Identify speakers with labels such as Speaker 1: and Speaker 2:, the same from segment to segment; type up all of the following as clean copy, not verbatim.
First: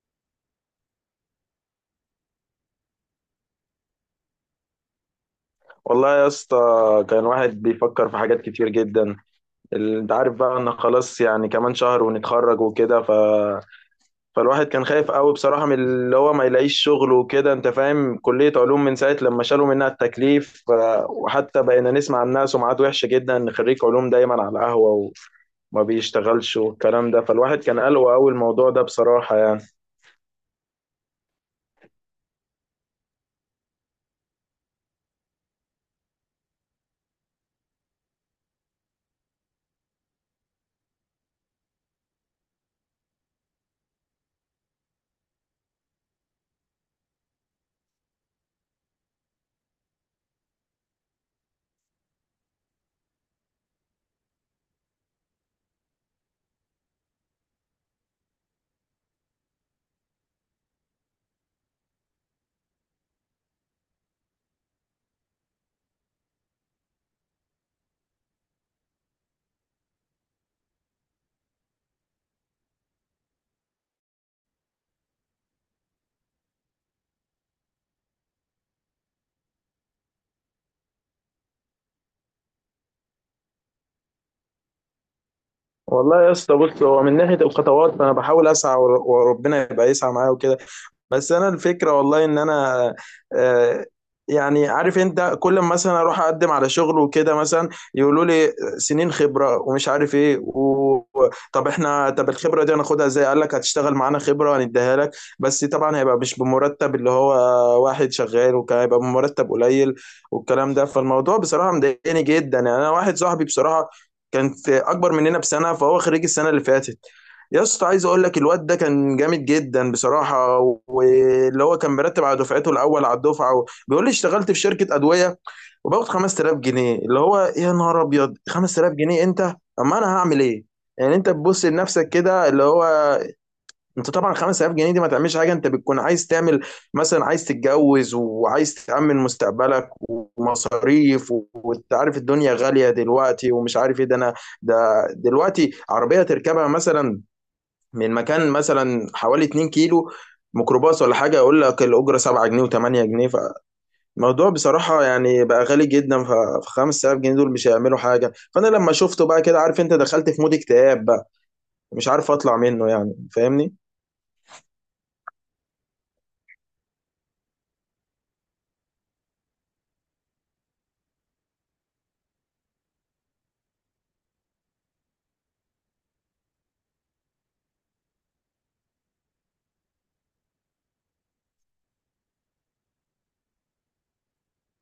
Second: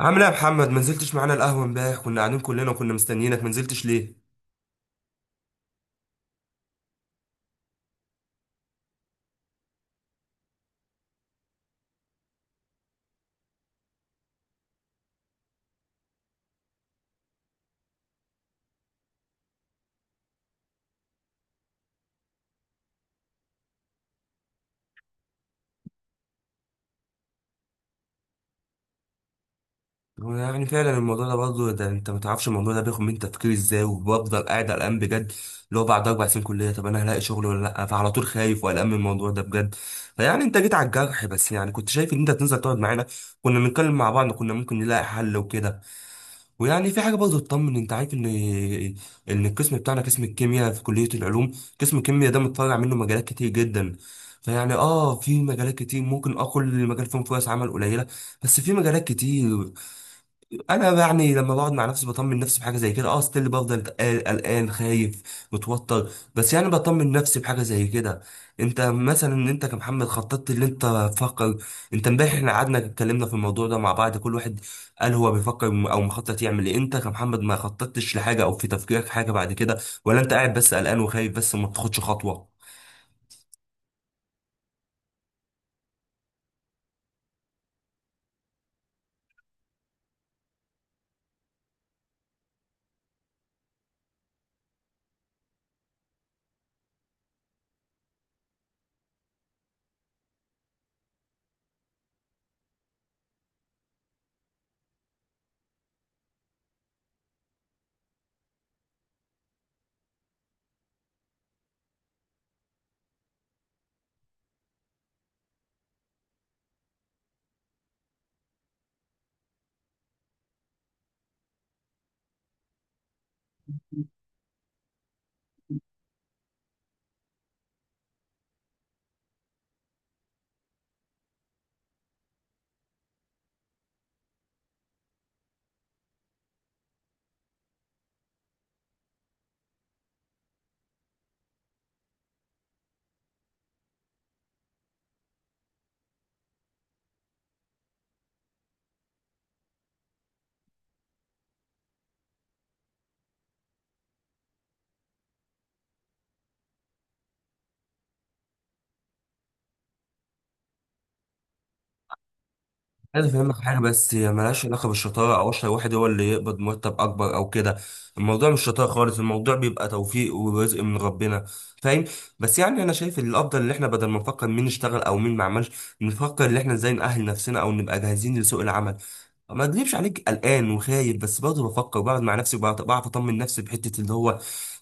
Speaker 1: عامل ايه يا محمد؟ ما نزلتش معانا القهوه امبارح، كنا قاعدين كلنا وكنا مستنيينك، ما نزلتش ليه؟
Speaker 2: والله يا اسطى كان واحد بيفكر في حاجات كتير جدا. انت عارف بقى ان خلاص، يعني كمان شهر ونتخرج وكده فالواحد كان خايف قوي بصراحة من اللي هو ما يلاقيش شغل وكده، انت فاهم، كلية علوم من ساعة لما شالوا منها التكليف. وحتى بقينا نسمع عن ناس سمعات وحشة جدا ان خريج علوم دايما على القهوة وما بيشتغلش والكلام ده. فالواحد كان قلقه قوي الموضوع ده بصراحة يعني.
Speaker 1: هو يعني فعلا الموضوع ده برضه، ده انت ما تعرفش الموضوع ده بياخد من تفكيري ازاي، وبفضل قاعد قلقان بجد. اللي هو بعد 4 سنين كليه طب انا هلاقي شغل ولا لا؟ فعلى طول خايف وقلقان من الموضوع ده بجد. فيعني انت جيت على الجرح، بس يعني كنت شايف ان انت تنزل تقعد معانا، كنا بنتكلم مع بعض، كنا ممكن نلاقي حل وكده. ويعني في حاجه برضه تطمن، انت عارف ان ان القسم بتاعنا، قسم الكيمياء في كليه العلوم، قسم الكيمياء ده متطلع منه مجالات كتير جدا. فيعني في مجالات كتير ممكن اقول المجال فيهم فرص عمل قليله، بس في مجالات كتير. انا يعني لما بقعد مع نفسي بطمن نفسي بحاجه زي كده، ستيل بفضل قلقان قلقان، خايف متوتر، بس يعني بطمن نفسي بحاجه زي كده. انت مثلا ان انت كمحمد خططت اللي انت تفكر، انت امبارح احنا قعدنا اتكلمنا في الموضوع ده مع بعض، كل واحد قال هو بيفكر او مخطط يعمل ايه. انت كمحمد ما خططتش لحاجه، او في تفكيرك حاجه بعد كده، ولا انت قاعد بس قلقان وخايف بس ما بتاخدش خطوه؟
Speaker 2: والله يا اسطى بص، هو من ناحية الخطوات فانا بحاول اسعى، وربنا يبقى يسعى معايا وكده. بس انا الفكره والله ان انا آه، يعني عارف انت، كل ما مثلا اروح اقدم على شغل وكده مثلا يقولوا لي سنين خبره ومش عارف ايه طب احنا الخبره دي هناخدها ازاي؟ قال لك هتشتغل معانا خبره هنديها لك، بس طبعا هيبقى مش بمرتب اللي هو واحد شغال، وكان هيبقى بمرتب قليل والكلام ده. فالموضوع بصراحه مضايقني جدا يعني. انا واحد صاحبي بصراحه كانت اكبر مننا بسنه، فهو خريج السنه اللي فاتت، يا اسطى عايز اقول لك الواد ده كان جامد جدا بصراحه، واللي هو كان مرتب على دفعته، الاول على الدفعه، بيقول لي اشتغلت في شركه ادويه وباخد 5000 جنيه. اللي هو يا نهار ابيض، 5000 جنيه، انت؟ اما انا هعمل ايه؟ يعني انت تبص لنفسك كده، اللي هو انت طبعا 5000 جنيه دي ما تعملش حاجه، انت بتكون عايز تعمل، مثلا عايز تتجوز وعايز تأمن مستقبلك ومصاريف، وانت عارف الدنيا غاليه دلوقتي، ومش عارف ايه ده. انا ده دلوقتي عربيه تركبها مثلا من مكان مثلا حوالي 2 كيلو، ميكروباص ولا حاجة، يقول لك الأجرة 7 جنيه و8 جنيه. فالموضوع بصراحة يعني بقى غالي جدا، ف 5000 جنيه دول مش هيعملوا حاجة. فأنا لما شفته بقى كده، عارف أنت، دخلت في مود اكتئاب بقى، مش عارف أطلع منه يعني،
Speaker 1: عايز افهمك
Speaker 2: فاهمني؟
Speaker 1: حاجه، بس هي ملهاش علاقه بالشطاره او اشهر واحد هو اللي يقبض مرتب اكبر او كده. الموضوع مش شطاره خالص، الموضوع بيبقى توفيق ورزق من ربنا. فاهم؟ بس يعني انا شايف ان الافضل ان احنا بدل ما نفكر مين اشتغل او مين ما عملش، نفكر ان احنا ازاي نأهل نفسنا او نبقى جاهزين لسوق العمل. ما اكذبش عليك قلقان وخايف، بس برضه بفكر بقعد مع نفسي، بعرف اطمن نفسي بحته. اللي هو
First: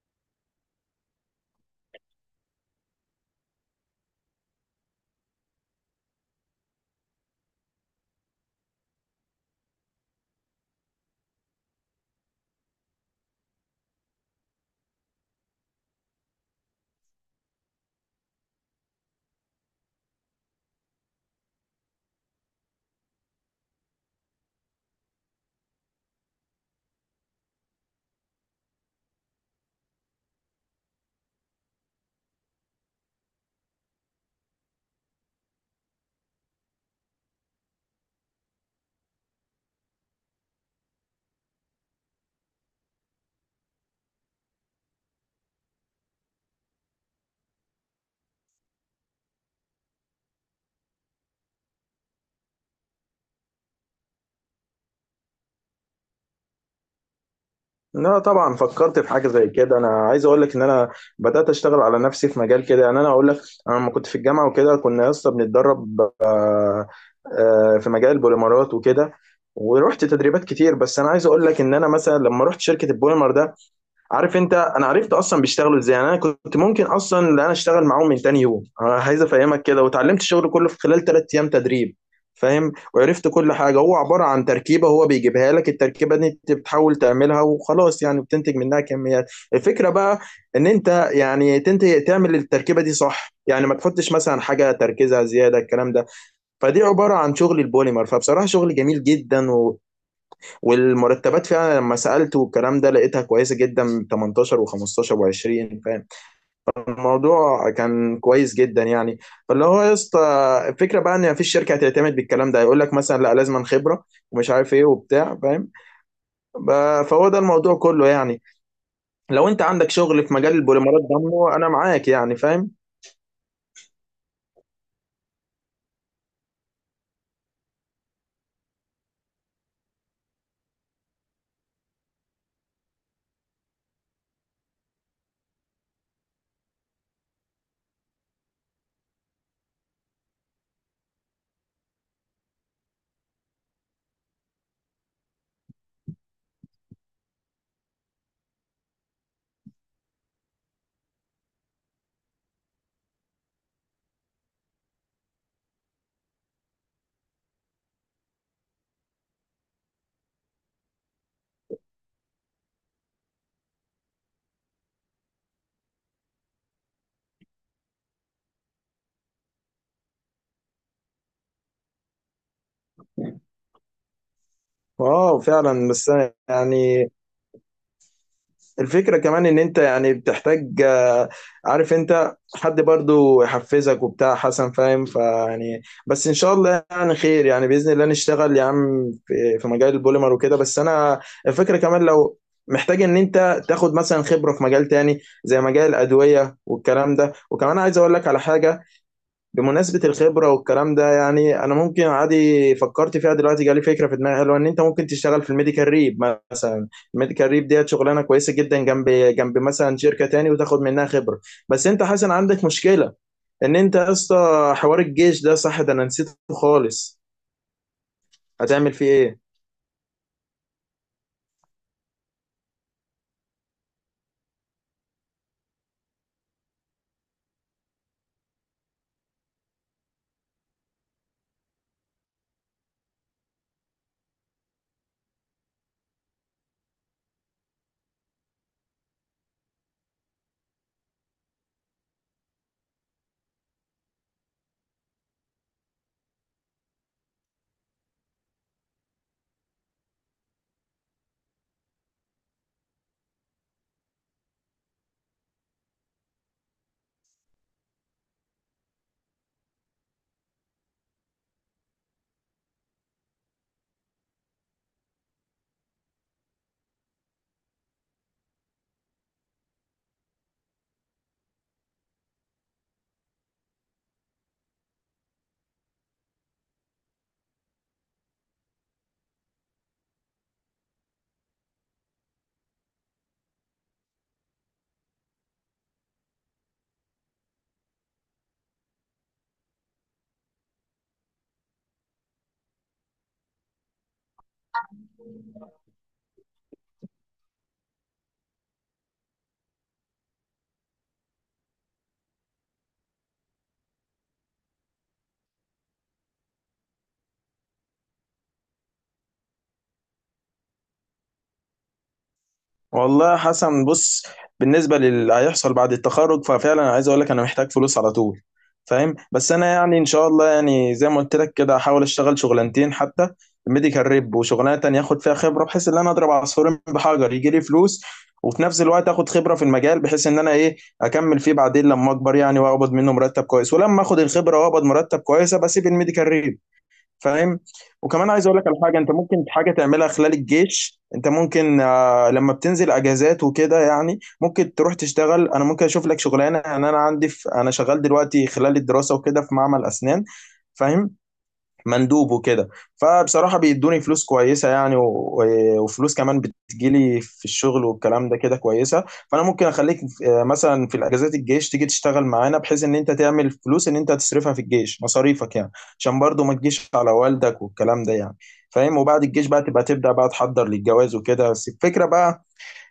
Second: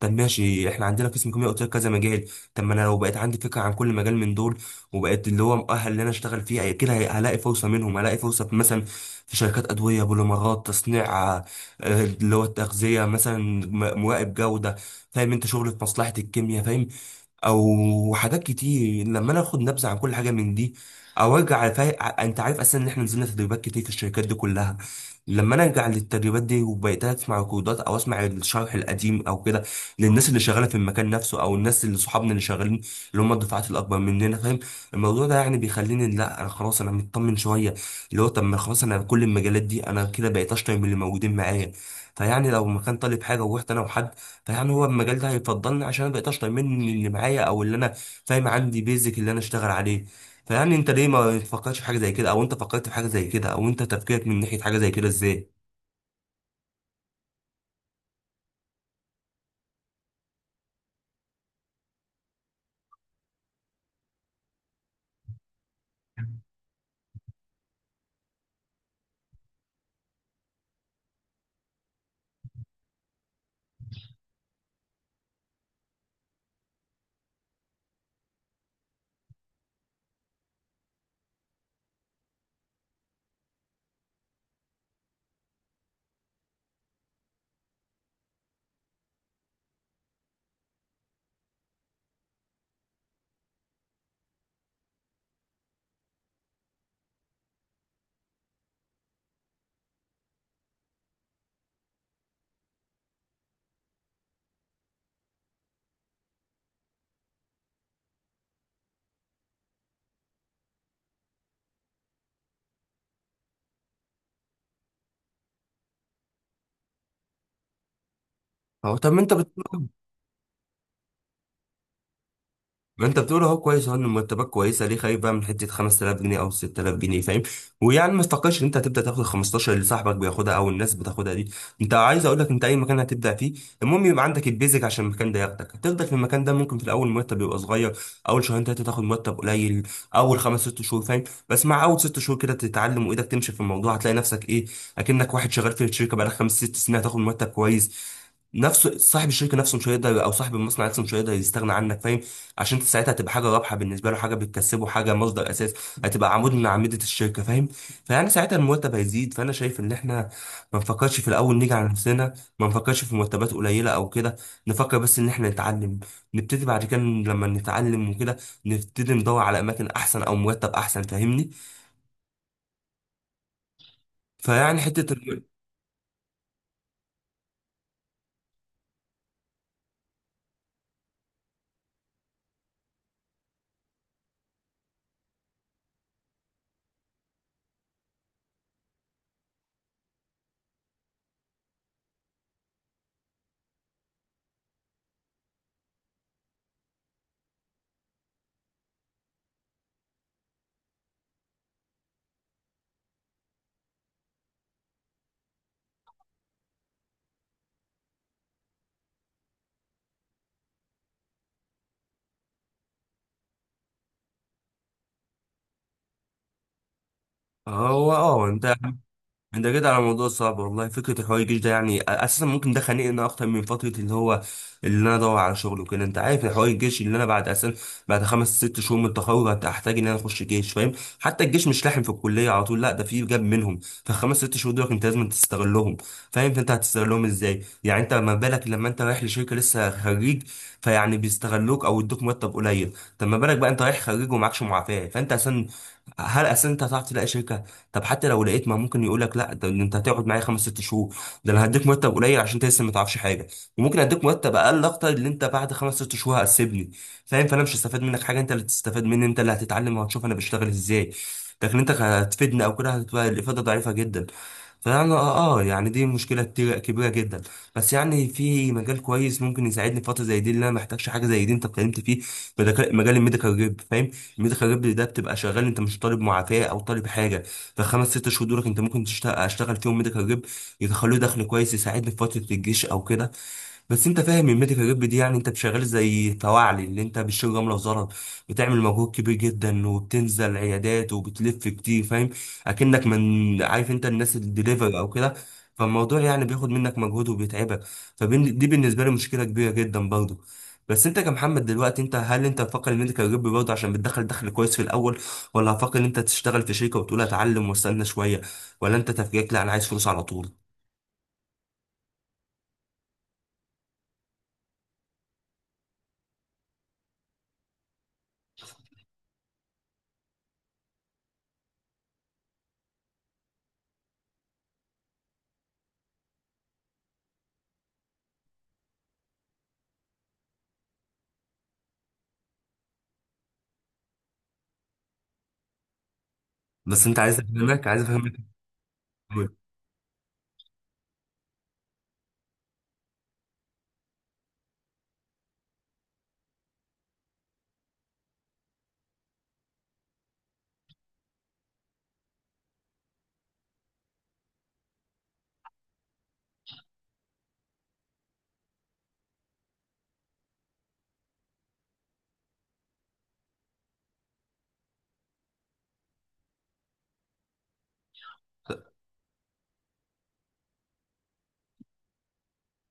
Speaker 1: طب ماشي، احنا عندنا قسم كيمياء، قلت لك كذا مجال. طب ما انا لو بقيت عندي فكره عن كل مجال من دول، وبقيت اللي هو مؤهل ان انا اشتغل فيه، كده هلاقي فرصه منهم، هلاقي فرصه مثلا في شركات ادويه، بوليمرات، تصنيع، اللي هو التغذيه مثلا، مراقب جوده. فاهم؟ انت شغل في مصلحه الكيمياء، فاهم؟ او حاجات كتير. لما انا اخد نبذه عن كل حاجه من دي، او ارجع انت عارف اصلا ان احنا نزلنا تدريبات كتير في الشركات دي كلها. لما انا ارجع للتدريبات دي، وبقيت اسمع ريكوردات او اسمع الشرح القديم او كده، للناس اللي شغاله في المكان نفسه، او الناس اللي صحابنا اللي شغالين، اللي هم الدفعات الاكبر مننا، فاهم؟ الموضوع ده يعني بيخليني، لا انا خلاص انا مطمن شويه. اللي هو طب ما خلاص، انا كل المجالات دي انا كده بقيت اشطر من اللي موجودين معايا. فيعني لو ما كان طالب حاجه، ورحت انا وحد، فيعني هو المجال ده هيفضلني، عشان انا بقيت اشطر مني اللي معايا، او اللي انا فاهم عندي بيزك اللي انا اشتغل عليه. فيعني انت ليه ما تفكرش في حاجه زي كده؟ او انت فكرت في حاجه زي كده، او انت تفكيرك من ناحيه حاجه زي كده ازاي؟
Speaker 2: لا طبعا فكرت في حاجه زي كده. انا عايز اقول لك ان انا بدات اشتغل على نفسي في مجال كده، يعني انا اقول لك، انا لما كنت في الجامعه وكده كنا يا اسطى بنتدرب في مجال البوليمرات وكده، ورحت تدريبات كتير. بس انا عايز اقول لك ان انا مثلا لما رحت شركه البوليمر ده، عارف انت، انا عرفت اصلا بيشتغلوا ازاي، يعني انا كنت ممكن اصلا ان انا اشتغل معاهم من تاني يوم. انا عايز افهمك كده، وتعلمت الشغل كله في خلال 3 ايام تدريب، فاهم. وعرفت كل حاجه، هو عباره عن تركيبه هو بيجيبها لك، التركيبه دي انت بتحاول تعملها وخلاص يعني، بتنتج منها كميات. الفكره بقى ان انت يعني تنتج تعمل التركيبه دي صح، يعني ما تحطش مثلا حاجه تركيزها زياده، الكلام ده. فدي عباره عن شغل البوليمر، فبصراحه شغل جميل جدا، والمرتبات فعلا لما سألت والكلام ده لقيتها كويسة جدا، 18 و15 و20، فاهم. الموضوع كان كويس جدا يعني. فاللي هو يا اسطى الفكرة بقى ان مفيش شركة هتعتمد بالكلام ده، هيقول لك مثلا لا، لازم خبرة ومش عارف ايه وبتاع، فاهم. فهو ده الموضوع كله يعني.
Speaker 1: أو طب ما انت
Speaker 2: لو انت عندك شغل في مجال البوليمرات ده انا معاك يعني، فاهم.
Speaker 1: ما انت بتقول اهو كويس، اهو ان مرتبات كويسه، ليه خايف بقى من حته 5000 جنيه او 6000 جنيه؟ فاهم؟ ويعني ما تفكرش ان انت هتبدا تاخد ال 15 اللي صاحبك بياخدها او الناس بتاخدها دي. انت عايز اقول لك، انت اي مكان هتبدا فيه، المهم يبقى عندك البيزك عشان المكان ده ياخدك. هتفضل في المكان ده، ممكن في الاول مرتب يبقى صغير، اول شهرين ثلاثه تاخد مرتب قليل، اول خمس ست شهور، فاهم؟ بس مع اول ست شهور كده تتعلم وايدك تمشي في الموضوع، هتلاقي نفسك ايه، اكنك واحد شغال في الشركه بقالك خمس ست سنين، هتاخد مرتب كويس. نفسه صاحب الشركه نفسه مش هيقدر، او صاحب المصنع نفسه مش هيقدر يستغنى عنك، فاهم؟ عشان انت ساعتها هتبقى حاجه رابحه بالنسبه له، حاجه بتكسبه، حاجه مصدر اساس، هتبقى عمود من اعمده الشركه، فاهم؟ فيعني ساعتها المرتب هيزيد. فانا شايف ان احنا ما نفكرش في الاول نيجي على نفسنا، ما نفكرش في مرتبات قليله او كده، نفكر بس ان احنا نتعلم، نبتدي بعد كده لما نتعلم وكده، نبتدي ندور على اماكن احسن او مرتب احسن، فاهمني؟ فيعني حته
Speaker 2: اه فعلا، بس يعني الفكرة كمان ان انت يعني بتحتاج عارف انت، حد برضو يحفزك وبتاع، حسن فاهم. فيعني بس ان شاء الله يعني خير، يعني بإذن الله نشتغل يا عم في مجال البوليمر وكده. بس انا الفكرة كمان، لو محتاج ان انت تاخد مثلا خبرة في مجال تاني زي مجال الأدوية والكلام ده، وكمان عايز اقول لك على حاجة، بمناسبة الخبرة والكلام ده يعني أنا ممكن عادي فكرت فيها دلوقتي، جالي فكرة في دماغي حلوة، إن أنت ممكن تشتغل في الميديكال ريب مثلا. الميديكال ريب ديت شغلانة كويسة جدا، جنب جنب مثلا شركة تاني وتاخد منها خبرة. بس أنت حسن عندك مشكلة، إن أنت يا اسطى حوار الجيش ده، صح، ده أنا نسيته خالص.
Speaker 1: هو انت
Speaker 2: هتعمل فيه إيه؟
Speaker 1: انت كده على موضوع صعب والله. فكره الحوار الجيش ده يعني اساسا ممكن ده خانقني اكتر من فتره، اللي هو اللي انا ادور على شغل وكده. انت عارف الحوار الجيش، اللي انا بعد اساسا بعد خمس ست شهور من التخرج هحتاج ان انا اخش جيش، فاهم؟ حتى الجيش مش لاحم في الكليه على طول، لا ده في جاب منهم. فالخمس ست شهور دول انت لازم تستغلهم، فاهم؟ فانت هتستغلهم ازاي؟ يعني انت ما بالك لما انت رايح لشركه لسه خريج، فيعني بيستغلوك او يدوك مرتب قليل. طب ما بالك بقى انت رايح خريج ومعكش معافاه؟ فانت اساسا هل اساسا انت هتعرف تلاقي شركه؟ طب حتى لو لقيت، ما ممكن يقول لك لا ده انت هتقعد معايا خمس ست شهور، ده انا هديك مرتب قليل عشان انت لسه ما تعرفش حاجه، وممكن اديك مرتب اقل اكتر، اللي انت بعد خمس ست شهور هتسيبني، فاهم؟ فانا مش هستفاد منك حاجه، انت اللي تستفاد مني، انت اللي هتتعلم وهتشوف انا بشتغل ازاي، لكن انت هتفيدني او كده هتبقى الافاده ضعيفه جدا. فانا يعني دي مشكله كبيره جدا. بس يعني في مجال كويس ممكن يساعدني في فتره زي دي، اللي انا محتاجش حاجه زي دي، انت اتكلمت فيه، مجال الميديكال ريب، فاهم؟ الميديكال ريب ده بتبقى شغال، انت مش طالب معافاه او طالب حاجه. فالخمس ست شهور دولك انت ممكن تشتغل، اشتغل فيهم ميديكال ريب، يدخلوا لي دخل كويس يساعدني في فتره الجيش او كده. بس انت فاهم ان الميديكال جيب دي، يعني انت شغال زي فواعلي، اللي انت بتشيل جمله وزلط، بتعمل مجهود كبير جدا، وبتنزل عيادات وبتلف كتير، فاهم؟ اكنك من عارف انت الناس الدليفري او كده. فالموضوع يعني بياخد منك مجهود وبيتعبك، فدي بالنسبه لي مشكله كبيره جدا برضه. بس انت كمحمد دلوقتي انت، هل انت هتفكر الميديكال جيب برضه عشان بتدخل دخل كويس في الاول؟ ولا هتفكر ان انت تشتغل في شركه وتقول اتعلم واستنى شويه؟ ولا انت تفكيرك لا انا عايز فلوس على طول؟
Speaker 2: والله يا حسن بص، بالنسبه للي هيحصل بعد التخرج ففعلا عايز اقول لك انا محتاج فلوس على طول، فاهم. بس انا يعني ان شاء الله، يعني زي ما قلت لك كده، هحاول اشتغل شغلانتين حتى، ميديكال ريب وشغلانه تانية اخد فيها خبره، بحيث ان انا اضرب عصفورين بحجر، يجي لي فلوس وفي نفس الوقت اخد خبره في المجال، بحيث ان انا ايه، اكمل فيه بعدين لما اكبر يعني، واقبض منه مرتب كويس، ولما اخد الخبره واقبض مرتب كويس ابقى اسيب الميديكال ريب،
Speaker 1: بس انت عايز
Speaker 2: فاهم.
Speaker 1: افهمك، عايز
Speaker 2: وكمان
Speaker 1: افهمك.
Speaker 2: عايز اقول لك على حاجه، انت ممكن حاجه تعملها خلال الجيش. انت ممكن لما بتنزل اجازات وكده يعني، ممكن تروح تشتغل، انا ممكن اشوف لك شغلانه، يعني انا عندي، في انا شغال دلوقتي خلال الدراسه وكده في معمل اسنان، فاهم، مندوب وكده. فبصراحة بيدوني فلوس كويسة يعني، وفلوس كمان بتجيلي في الشغل والكلام ده كده كويسة. فأنا ممكن أخليك مثلا في الأجازات الجيش تيجي تشتغل معانا، بحيث إن أنت تعمل فلوس، إن أنت تصرفها في الجيش مصاريفك يعني، عشان برضو ما تجيش على والدك والكلام ده يعني، فاهم. وبعد الجيش بقى تبقى تبدأ بقى تحضر للجواز وكده. بس الفكرة بقى،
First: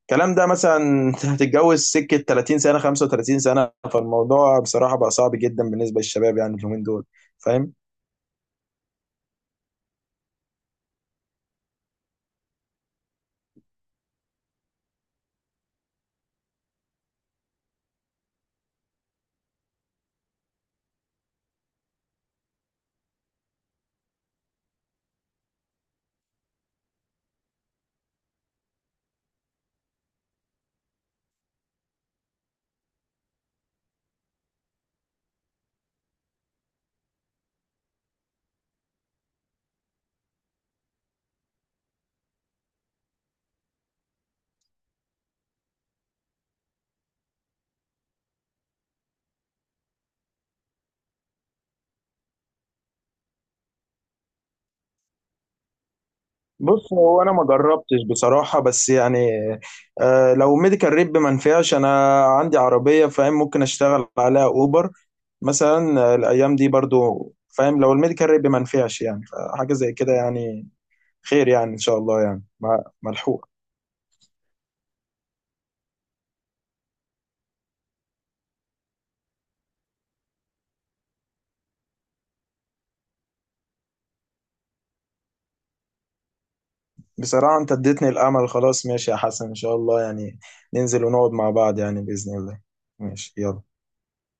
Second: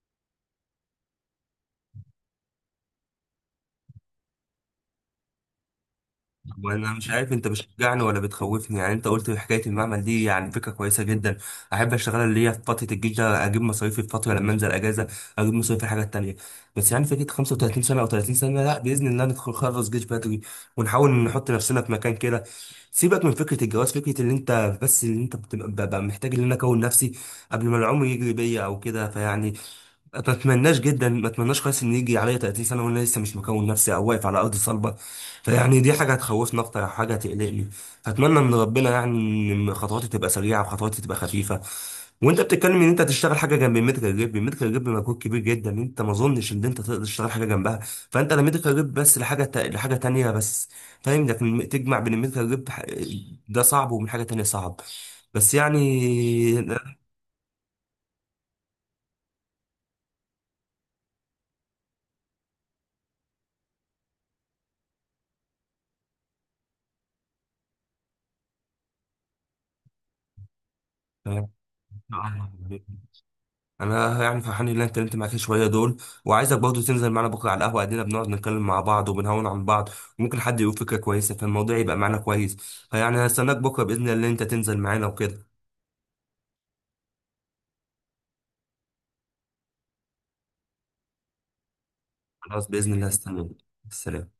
Speaker 2: الكلام ده مثلا أنت هتتجوز سكة 30 سنة، 35 سنة. فالموضوع بصراحة بقى صعب جدا بالنسبة للشباب يعني، اليومين
Speaker 1: وانا
Speaker 2: دول،
Speaker 1: مش عارف انت
Speaker 2: فاهم.
Speaker 1: بتشجعني ولا بتخوفني يعني. انت قلت حكايه المعمل دي، يعني فكره كويسه جدا، احب اشتغلها، اللي هي في فتره الجيش ده اجيب مصاريفي، في فتره لما انزل اجازه اجيب مصاريفي في الحاجات التانيه. بس يعني فكره 35 سنه او 30 سنه، لا باذن الله ندخل خلص جيش بدري، ونحاول نحط نفسنا في مكان كده. سيبك من فكره الجواز، فكره اللي انت بس اللي انت بتبقى ببقى محتاج ان انا اكون نفسي قبل ما العمر يجري بيا او كده. فيعني ما اتمناش جدا، ما اتمناش خالص ان يجي عليا 30 سنه وانا لسه مش مكون نفسي او واقف على ارض صلبه. فيعني دي حاجه هتخوفني، اكتر حاجه هتقلقني. فاتمنى ان ربنا يعني، ان خطواتي تبقى سريعه، وخطواتي تبقى خفيفه. وانت بتتكلم ان انت تشتغل حاجه جنب الميديكال جيب، الميديكال جيب مجهود كبير جدا، انت ما اظنش ان انت تقدر تشتغل حاجه جنبها. فانت لا ميديكال جيب بس، لحاجه تانية بس، فاهم؟ لكن تجمع بين الميديكال جيب ده صعب، ومن حاجه تانية صعب، بس.
Speaker 2: بص، هو انا ما جربتش بصراحه، بس يعني آه، لو ميديكال ريب ما نفعش، انا عندي عربيه، فاهم، ممكن اشتغل عليها اوبر مثلا الايام دي برضو، فاهم. لو الميديكال ريب ما نفعش يعني، حاجه زي كده يعني، خير
Speaker 1: يعني
Speaker 2: يعني ان شاء الله يعني، ملحوق.
Speaker 1: انا يعني فرحان ان انا اتكلمت معاك شويه دول، وعايزك برضه تنزل معانا بكره على القهوه، قاعدين بنقعد نتكلم مع بعض وبنهون عن بعض، وممكن حد يقول فكره كويسه، فالموضوع يبقى معانا كويس. فيعني هستناك بكره باذن الله ان انت تنزل معانا وكده.
Speaker 2: بصراحه انت اديتني الامل، خلاص ماشي يا حسن، ان شاء الله يعني ننزل ونقعد مع بعض يعني، باذن الله.
Speaker 1: خلاص باذن الله
Speaker 2: ماشي،
Speaker 1: هستناك.
Speaker 2: يلا.
Speaker 1: سلام.